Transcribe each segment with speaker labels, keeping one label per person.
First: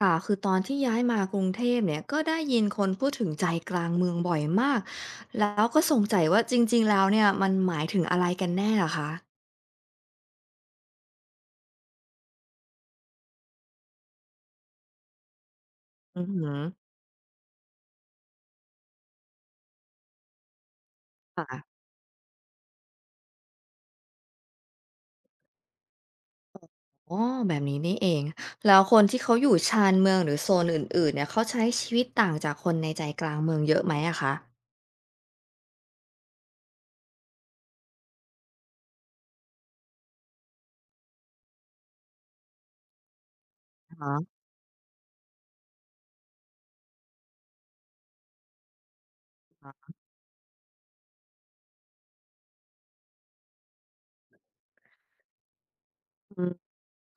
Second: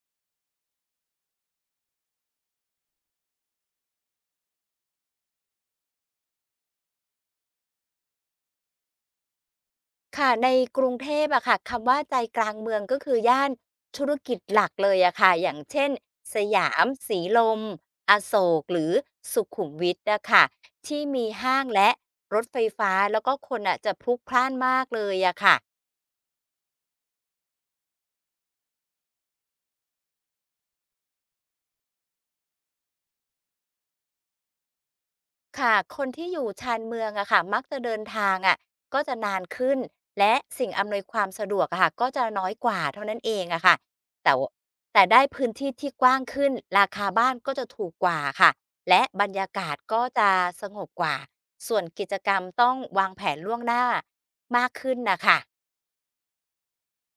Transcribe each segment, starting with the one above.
Speaker 1: ค่ะคือตอนที่ย้ายมากรุงเทพเนี่ยก็ได้ยินคนพูดถึงใจกลางเมืองบ่อยมากแล้วก็สงสัยว่าจริงๆแล้วเนี่ยมันหมายถึงอะไรกันแน่เหรคะ
Speaker 2: ค่ะในกรุงเทพอะค่ะคำว่าใจกลางเมืองก็คือย่านธุรกิจหลักเลยอะค่ะอย่างเช่น
Speaker 1: อือ
Speaker 2: ส
Speaker 1: หือ
Speaker 2: ยามสีลมอโศกหรือสุขุมวิทนะคะที่มีห้าง
Speaker 1: ค่ะ
Speaker 2: และรถไฟฟ้าแล้วก็คนอะจะพลุกพล่านมากเลยอะค่ะ
Speaker 1: อ๋อแบบนี้นี่เองแล้วคนที่เขาอยู่ชานเมืองหรือโซนอื่นๆเนี่ยเขาใช้ชีวิตต่างจากคนในใจกลางเมืองเยอะไหมอะคะ
Speaker 2: ค่ะคนที่อยู่ชานเมืองอะค่ะมักจะเดินทางอะก็จะนานขึ้น และสิ่งอำนวยความสะดวกอะค่ะก็จะน้อยกว่าเท่านั้นเองอะค่ะ
Speaker 1: อ๋
Speaker 2: แต่วแต่ได้พื้นที่ที่กว้างขึ้น ราคาบ้านก็จะถูกกว่าค่ะ และบรรยากาศ
Speaker 1: ฮะ
Speaker 2: ก็จะสงบกว่า ส่วนกิจกรรมต้องวางแผนล่วงหน้ามากขึ้นน่ะค่ะ
Speaker 1: อืม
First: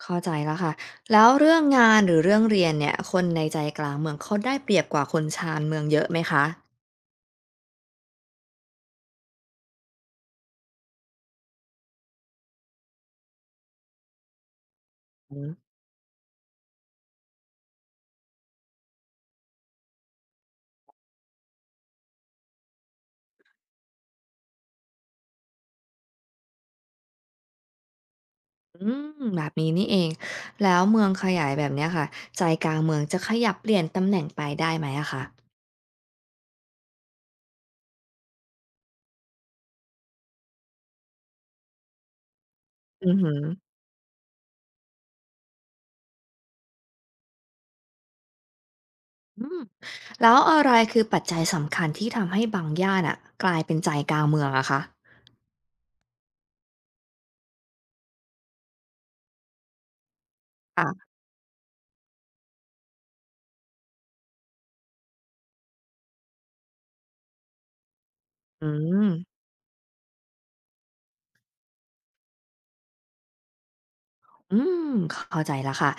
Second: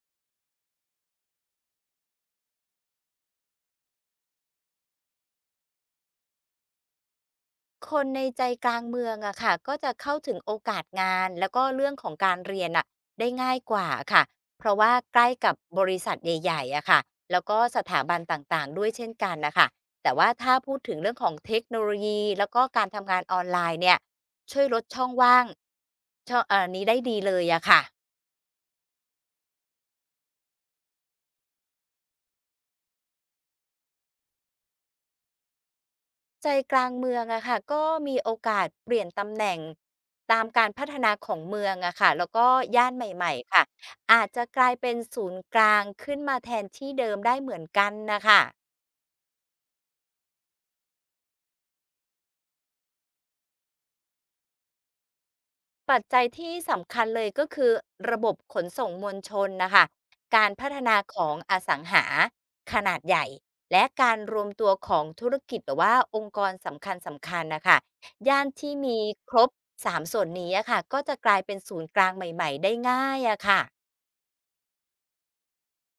Speaker 1: เข้าใจแล้วค่ะแล้วเรื่องงานหรือเรื่องเรียนเนี่ยคนในใจกลางเมืองเขาได้เปรียบกว่าคนชานเมืองเยอะไหมคะ
Speaker 2: คนในใจกลางเมืองอะค่ะก็จะเข้าถึงโอกาสงานแล้วก็เรื่องของการเรียนอะได้ง่ายกว่าค่ะเพราะว่าใกล้กับบริษัทใหญ่ๆอะค่ะแล้วก็สถาบันต่างๆด้วยเช่นกันนะคะแต่ว่าถ้าพูดถึงเรื่องของเทคโนโลยีแล้วก็การทำงานออนไลน์เนี่ยช่วยลดช่องว่างช่องนี้ได้ดีเลยอะค่ะ
Speaker 1: อืมแบบนี้นี่เองแล้วเมืองขยายแบบเนี้ยค่ะใจกลางเมืองจะขยับเปลี่ยนตำแหน่งไปได้ไหมอะคะ
Speaker 2: ใจกลางเมืองอะค่ะก็มีโอกาสเปลี่ยนตำแหน่งตามการพัฒนาของเมืองอะค่ะแล้วก็ย่าน
Speaker 1: อือ
Speaker 2: ให
Speaker 1: ฮึ
Speaker 2: ม่ๆค่ะอาจจะกลายเป็นศูนย์กลางขึ้นมาแทนที่เดิมได้เหมือนกันนะคะ
Speaker 1: อืมแล้วอะไรคือปัจจัยสำคัญที่ทำให้บางย่านน่ะกลายเป็นใจกลางเมืองอะคะ
Speaker 2: ปัจจัยที่สำคัญเลยก็คือระบบขนส่งมวลชนนะคะการพัฒนา
Speaker 1: ค่ะ
Speaker 2: ของอสังหาขนาดใหญ่และการรวมตัวของธุรกิจหรือว่าองค์กรสำคัญสำคัญนะคะย่าน
Speaker 1: อื
Speaker 2: ที่มี
Speaker 1: ม
Speaker 2: ครบสามส่วนนี้อะค่ะก็จะกลายเป็นศูนย์กลางใหม่ๆได้ง่ายอะค่ะ
Speaker 1: อืมเข้าใจแล้วค่ะ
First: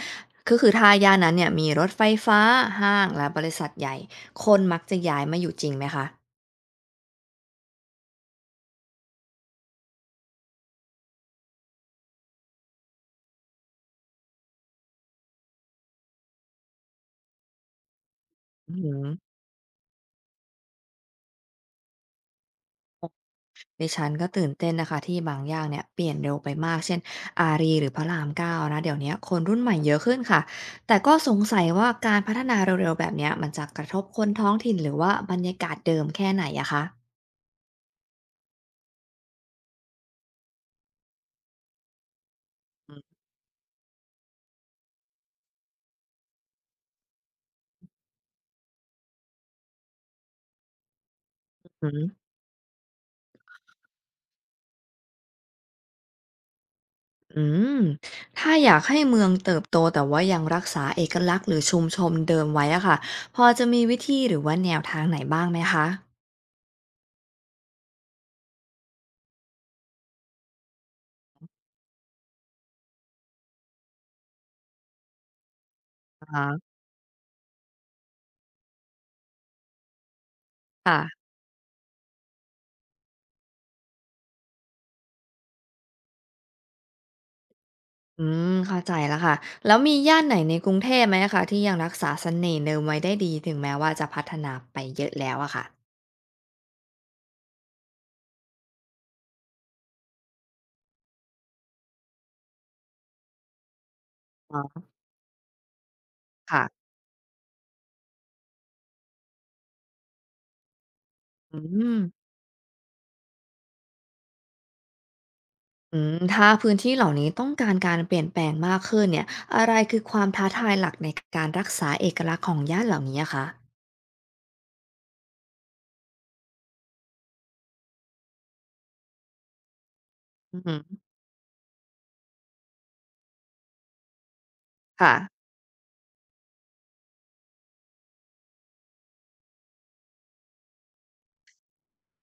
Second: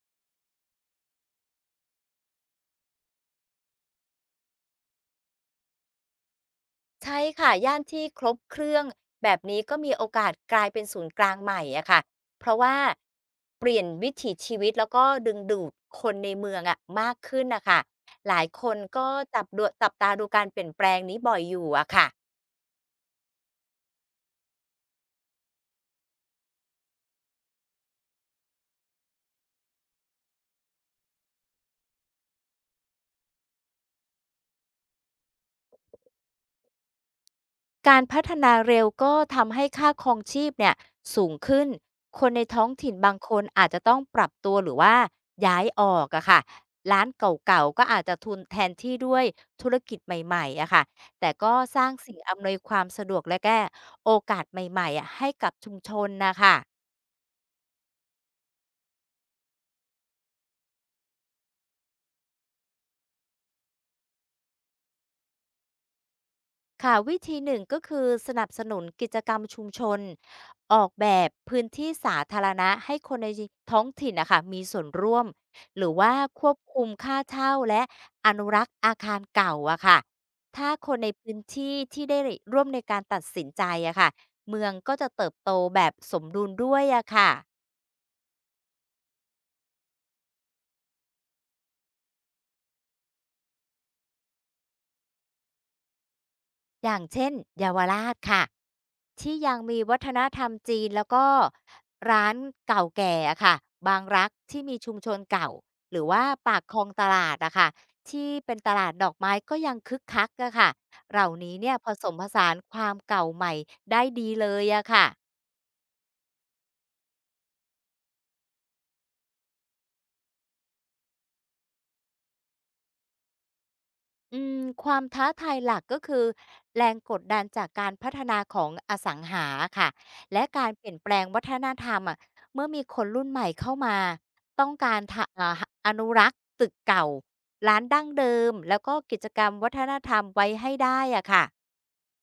Speaker 1: ก็คือถ้าย่านนั้นเนี่ยมีรถไฟฟ้าห้างและบริษัทใหญ่คนมักจะย้ายมาอยู่จริงไหมคะ
Speaker 2: ใช่ค่ะย่านที่ครบเครื่องแบบนี้ก็มีโอกาสกลายเป็นศูนย์กลางใหม่อะค่ะเพราะว่าเปลี่ยนวิถีชีวิตแล้วก็ดึงดูดคนในเมืองอะมากขึ้นนะคะหลายค
Speaker 1: อื
Speaker 2: น
Speaker 1: อฮึ
Speaker 2: ก็จับตาดูการเปลี่ยนแปลงนี้บ่อยอยู่อะค่ะ
Speaker 1: ดิฉันก็ตื่นเต้นนะคะที่บางอย่างเนี่ยเปลี่ยนเร็วไปมากเช่นอารีหรือพระรามเก้านะเดี๋ยวเนี้ยคนรุ่นใหม่เยอะขึ้นค่ะแต่ก็สงสัยว่าการพัฒนาเร็วๆแบบเนี้ยมันจะกระทบคนท้องถิ่นหรือว่าบรรยากาศเดิมแค่ไหนอะคะ
Speaker 2: การพัฒนาเร็วก็ทำให้ค่าครองชีพเนี่ยสูงขึ้น คนในท้องถิ่น
Speaker 1: อื
Speaker 2: บางคนอาจจะต้องปรับตัวหรือว่าย้ายออกอะค่ะร้านเก่าๆก็อาจจะทุนแทนที่ด้วยธุรกิจใหม่ๆอะค่ะแต่ก็สร้างสิ่ง
Speaker 1: ม
Speaker 2: อำนวยความสะดวกและแก้โอกาสใหม่ๆอะให้กับชุมชนนะคะ
Speaker 1: อืมถ้าอยากให้เมืองเติบโตแต่ว่ายังรักษาเอกลักษณ์หรือชุมชนเดิมไว้อะค่ะพอจะมีวิธีหรือว่าแนวทางไหนบ้างไหมคะ
Speaker 2: ค่ะวิธีหนึ่งก็คือสนับสนุนกิจกรรมชุมชนออกแบบพื้นที่สาธารณะให้คนในท้องถิ่นนะคะมีส่วนร่วมหรือว่า
Speaker 1: อ่า
Speaker 2: ควบคุมค่าเช่าและอนุรักษ์อาคารเก่าอะค่ะถ้าคนใน
Speaker 1: ค่ะ
Speaker 2: พื้นที่ที่ได้ร่วมในการตัดสินใจอะค่ะเมืองก็จะเติบโตแบบสมดุลด้วยอะค่ะ
Speaker 1: อืมเข้าใจแล้วค่ะแล้วมีย่านไหนในกรุงเทพไหมคะที่ยังรักษาเสน่ห์เดิมไว้ได้ดีถึงแม้ว่าจะพัฒนาไปเยอะแล้วอะค่ะ
Speaker 2: อย่างเช่นเยาวราชค่ะ ที่ยังมีวัฒนธรรมจีนแล้วก็ร้านเก่าแก่อะค่ะบางรัก
Speaker 1: อ๋
Speaker 2: ที่มี
Speaker 1: อ
Speaker 2: ชุมชนเก่าหรือว่าปา
Speaker 1: ค่ะ
Speaker 2: กคลองตลาดอะค่ะที่เป็นตลาดดอกไม้ก็ยังคึกคักอะค่ะเหล่านี้
Speaker 1: อื
Speaker 2: เนี่ยผ
Speaker 1: ม
Speaker 2: สมผสานความเก่าใหม่ได้ดีเลยอะค่ะ
Speaker 1: อืมถ้าพื้นที่เหล่านี้ต้องการการเปลี่ยนแปลงมากขึ้นเนี่ยอะไรคือความท้าทายหลักในการรักษาเอกลักษณ์ของย่านเหล่านี้อะคะ
Speaker 2: อืมความท้าทายหลักก็คือแรงกดดันจากการพัฒนาของอสังหาค่ะและ
Speaker 1: อือ
Speaker 2: การ
Speaker 1: ฮึ
Speaker 2: เปลี่ยนแปลงวัฒนธรรมอะเมื่อมีคนรุ่นใหม่เข้ามาต้องการ
Speaker 1: ค่ะ
Speaker 2: ทะอ่าอนุรักษ์ตึกเก่าร้านดั้งเดิมแล้วก็กิจกรรมวัฒนธรรมไว้ให้ได้อะค่ะ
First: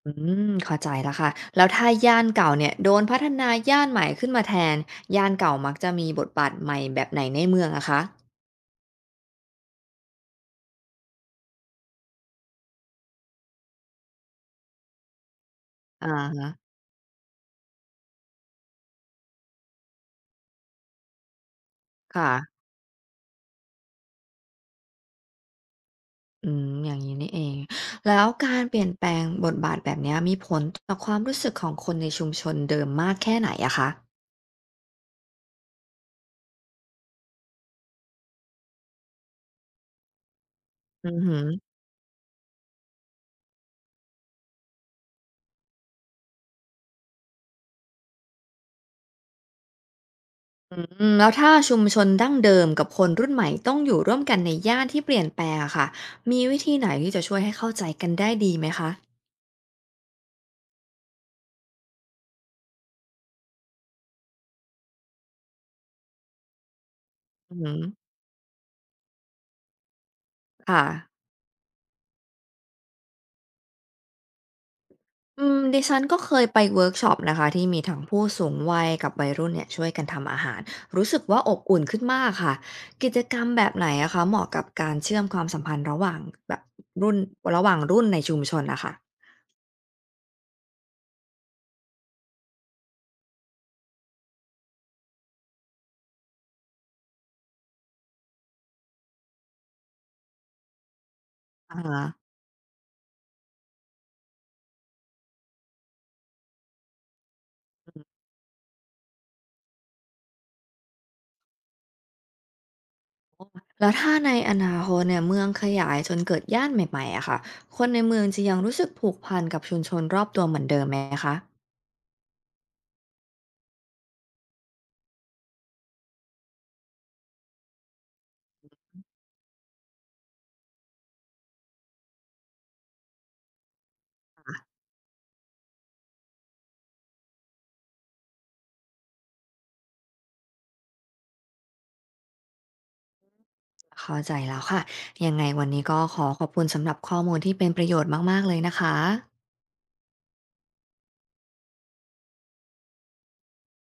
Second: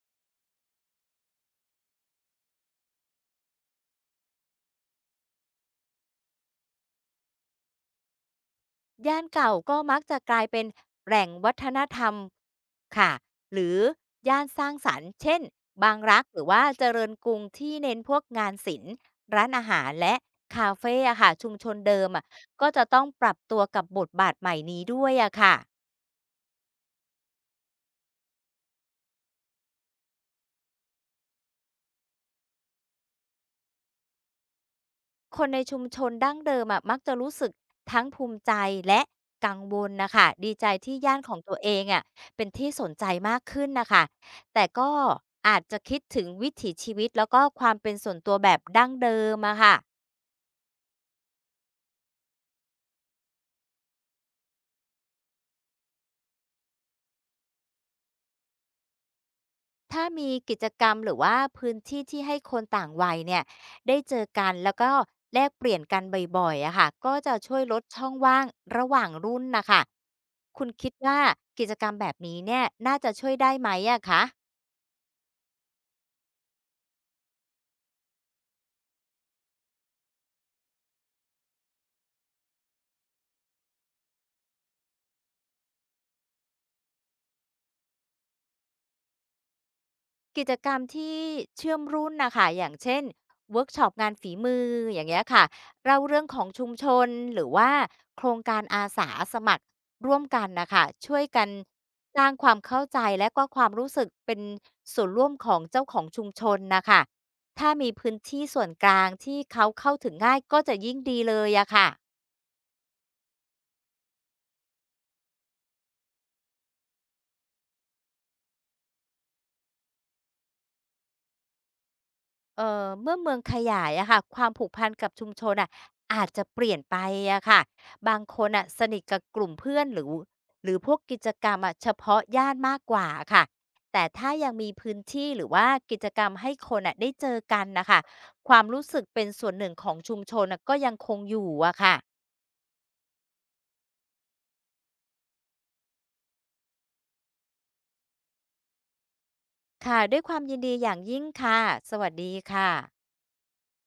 Speaker 1: อืมเข้าใจแล้วค่ะแล้วถ้าย่านเก่าเนี่ยโดนพัฒนาย่านใหม่ขึ้นมาแทนย่านเก่ามักจะมีบทบาทใหม่แบบไหนในเมืองอะคะ
Speaker 2: ย่านเก่าก็มักจะกลายเป็นแหล่งวัฒนธรรมค่ะหรือย่านสร้างสรรค์เช่นบาง
Speaker 1: อะ
Speaker 2: รักหรือ
Speaker 1: ฮะ
Speaker 2: ว่าเจริญกรุงที่เน้นพวกงานศิลป์ร้านอาหารและคาเฟ่อะค่ะชุมชนเดิมอะ
Speaker 1: ค่ะ
Speaker 2: ก็จะต้องปรับตัวกับบทบาทใหม่นี้ด้วยอะค่ะ
Speaker 1: อืมอย่างนี้นี่เองแล้วการเปลี่ยนแปลงบทบาทแบบเนี้ยมีผลต่อความรู้สึกของคนในชุมชนเดิมมากแค่ไหนอะคะ
Speaker 2: คนในชุมชนดั้งเดิมอะมักจะรู้สึกทั้งภูมิใจและกังวลนะคะดีใจที่
Speaker 1: อื
Speaker 2: ย่า
Speaker 1: อ
Speaker 2: นข
Speaker 1: ฮึ
Speaker 2: องตัวเองอะเป็นที่สนใจมากขึ้นนะคะแต่ก็อาจจะคิดถึงวิถีชีวิตแล้วก็ความเป็นส่วนตัวแบบดั้งเดิมอะค่ะ
Speaker 1: อืมแล้วถ้าชุมชนดั้งเดิมกับคนรุ่นใหม่ต้องอยู่ร่วมกันในย่านที่เปลี่ยนแปลงอะค่ะมีวิธีไหนที่จะช่วยให้เข้าใจกันได้ดีไหมคะ
Speaker 2: ถ้ามีกิจกรรมหรือว่าพื้นที่ที่ให้คนต่างวัยเนี่ยได้เจอกันแล้วก็แลกเปลี่ยนกันบ่อยๆอะค่ะก็จะ
Speaker 1: อื
Speaker 2: ช่
Speaker 1: อ
Speaker 2: วย
Speaker 1: ฮึ
Speaker 2: ลดช่องว่างระหว่างรุ่นนะคะคุณ
Speaker 1: ค่ะ
Speaker 2: คิดว่ากิจกรรมแบบนี้เนี่ยน่าจะช่วยได้ไหมอะคะ
Speaker 1: อืมดิฉันก็เคยไปเวิร์กช็อปนะคะที่มีทั้งผู้สูงวัยกับวัยรุ่นเนี่ยช่วยกันทำอาหารรู้สึกว่าอบอุ่นขึ้นมากค่ะกิจกรรมแบบไหนอะคะเหมาะกับการเชื่อมความสัมพันธ์ระหว่างแบบรุ่นระหว่างรุ่นในชุมชนนะคะ
Speaker 2: กิจกรรมที่เชื่อมรุ่นนะค่ะอย่างเช่นเวิร์กช็อปงานฝีมืออย่างเงี้ยค่ะเล่าเรื่องของชุมชนหรือว่าโครงการอาสาสมัครร่วมกันนะคะช่วยกัน
Speaker 1: อ่าฮะ
Speaker 2: สร้างความเข้าใจและก็ความรู้สึกเป็นส่วนร่วมของเจ้าของชุมชนนะคะถ้ามีพื้นที่ส่วนกลางที่เขาเข้าถึงง่ายก็จะยิ่งดีเลยอะค่ะ
Speaker 1: แล้วถ้าในอนาคตเนี่ยเมืองขยายจนเกิดย่านใหม่ๆอะค่ะคนในเมืองจะยังรู้สึกผูกพันกับชุมชนรอบตัวเหมือนเดิมไหมคะ
Speaker 2: เมื่อเมืองขยายอะค่ะความผูกพันกับชุมชนอะอาจจะเปลี่ยนไปอะค่ะบางคนอะสนิทกับกลุ่มเพื่อนหรือพวกกิจกรรมอะเฉพาะย่านมากกว่าค่ะแต่ถ้ายังมีพื้นที่หรือว่ากิจกรรมให้คนอะได้เจอกันนะคะความรู้สึกเป็นส่วนหนึ่งของชุมชนอะก็ยังคงอยู่อะค่ะ
Speaker 1: เข้าใจแล้วค่ะยังไงวันนี้ก็ขอขอบคุณสำหรับข้อมูลที่เป็นประโยชน์มากๆเลยนะคะ
Speaker 2: ค่ะด้วยความยินดีอย่างยิ่งค่ะสวัสดีค่ะ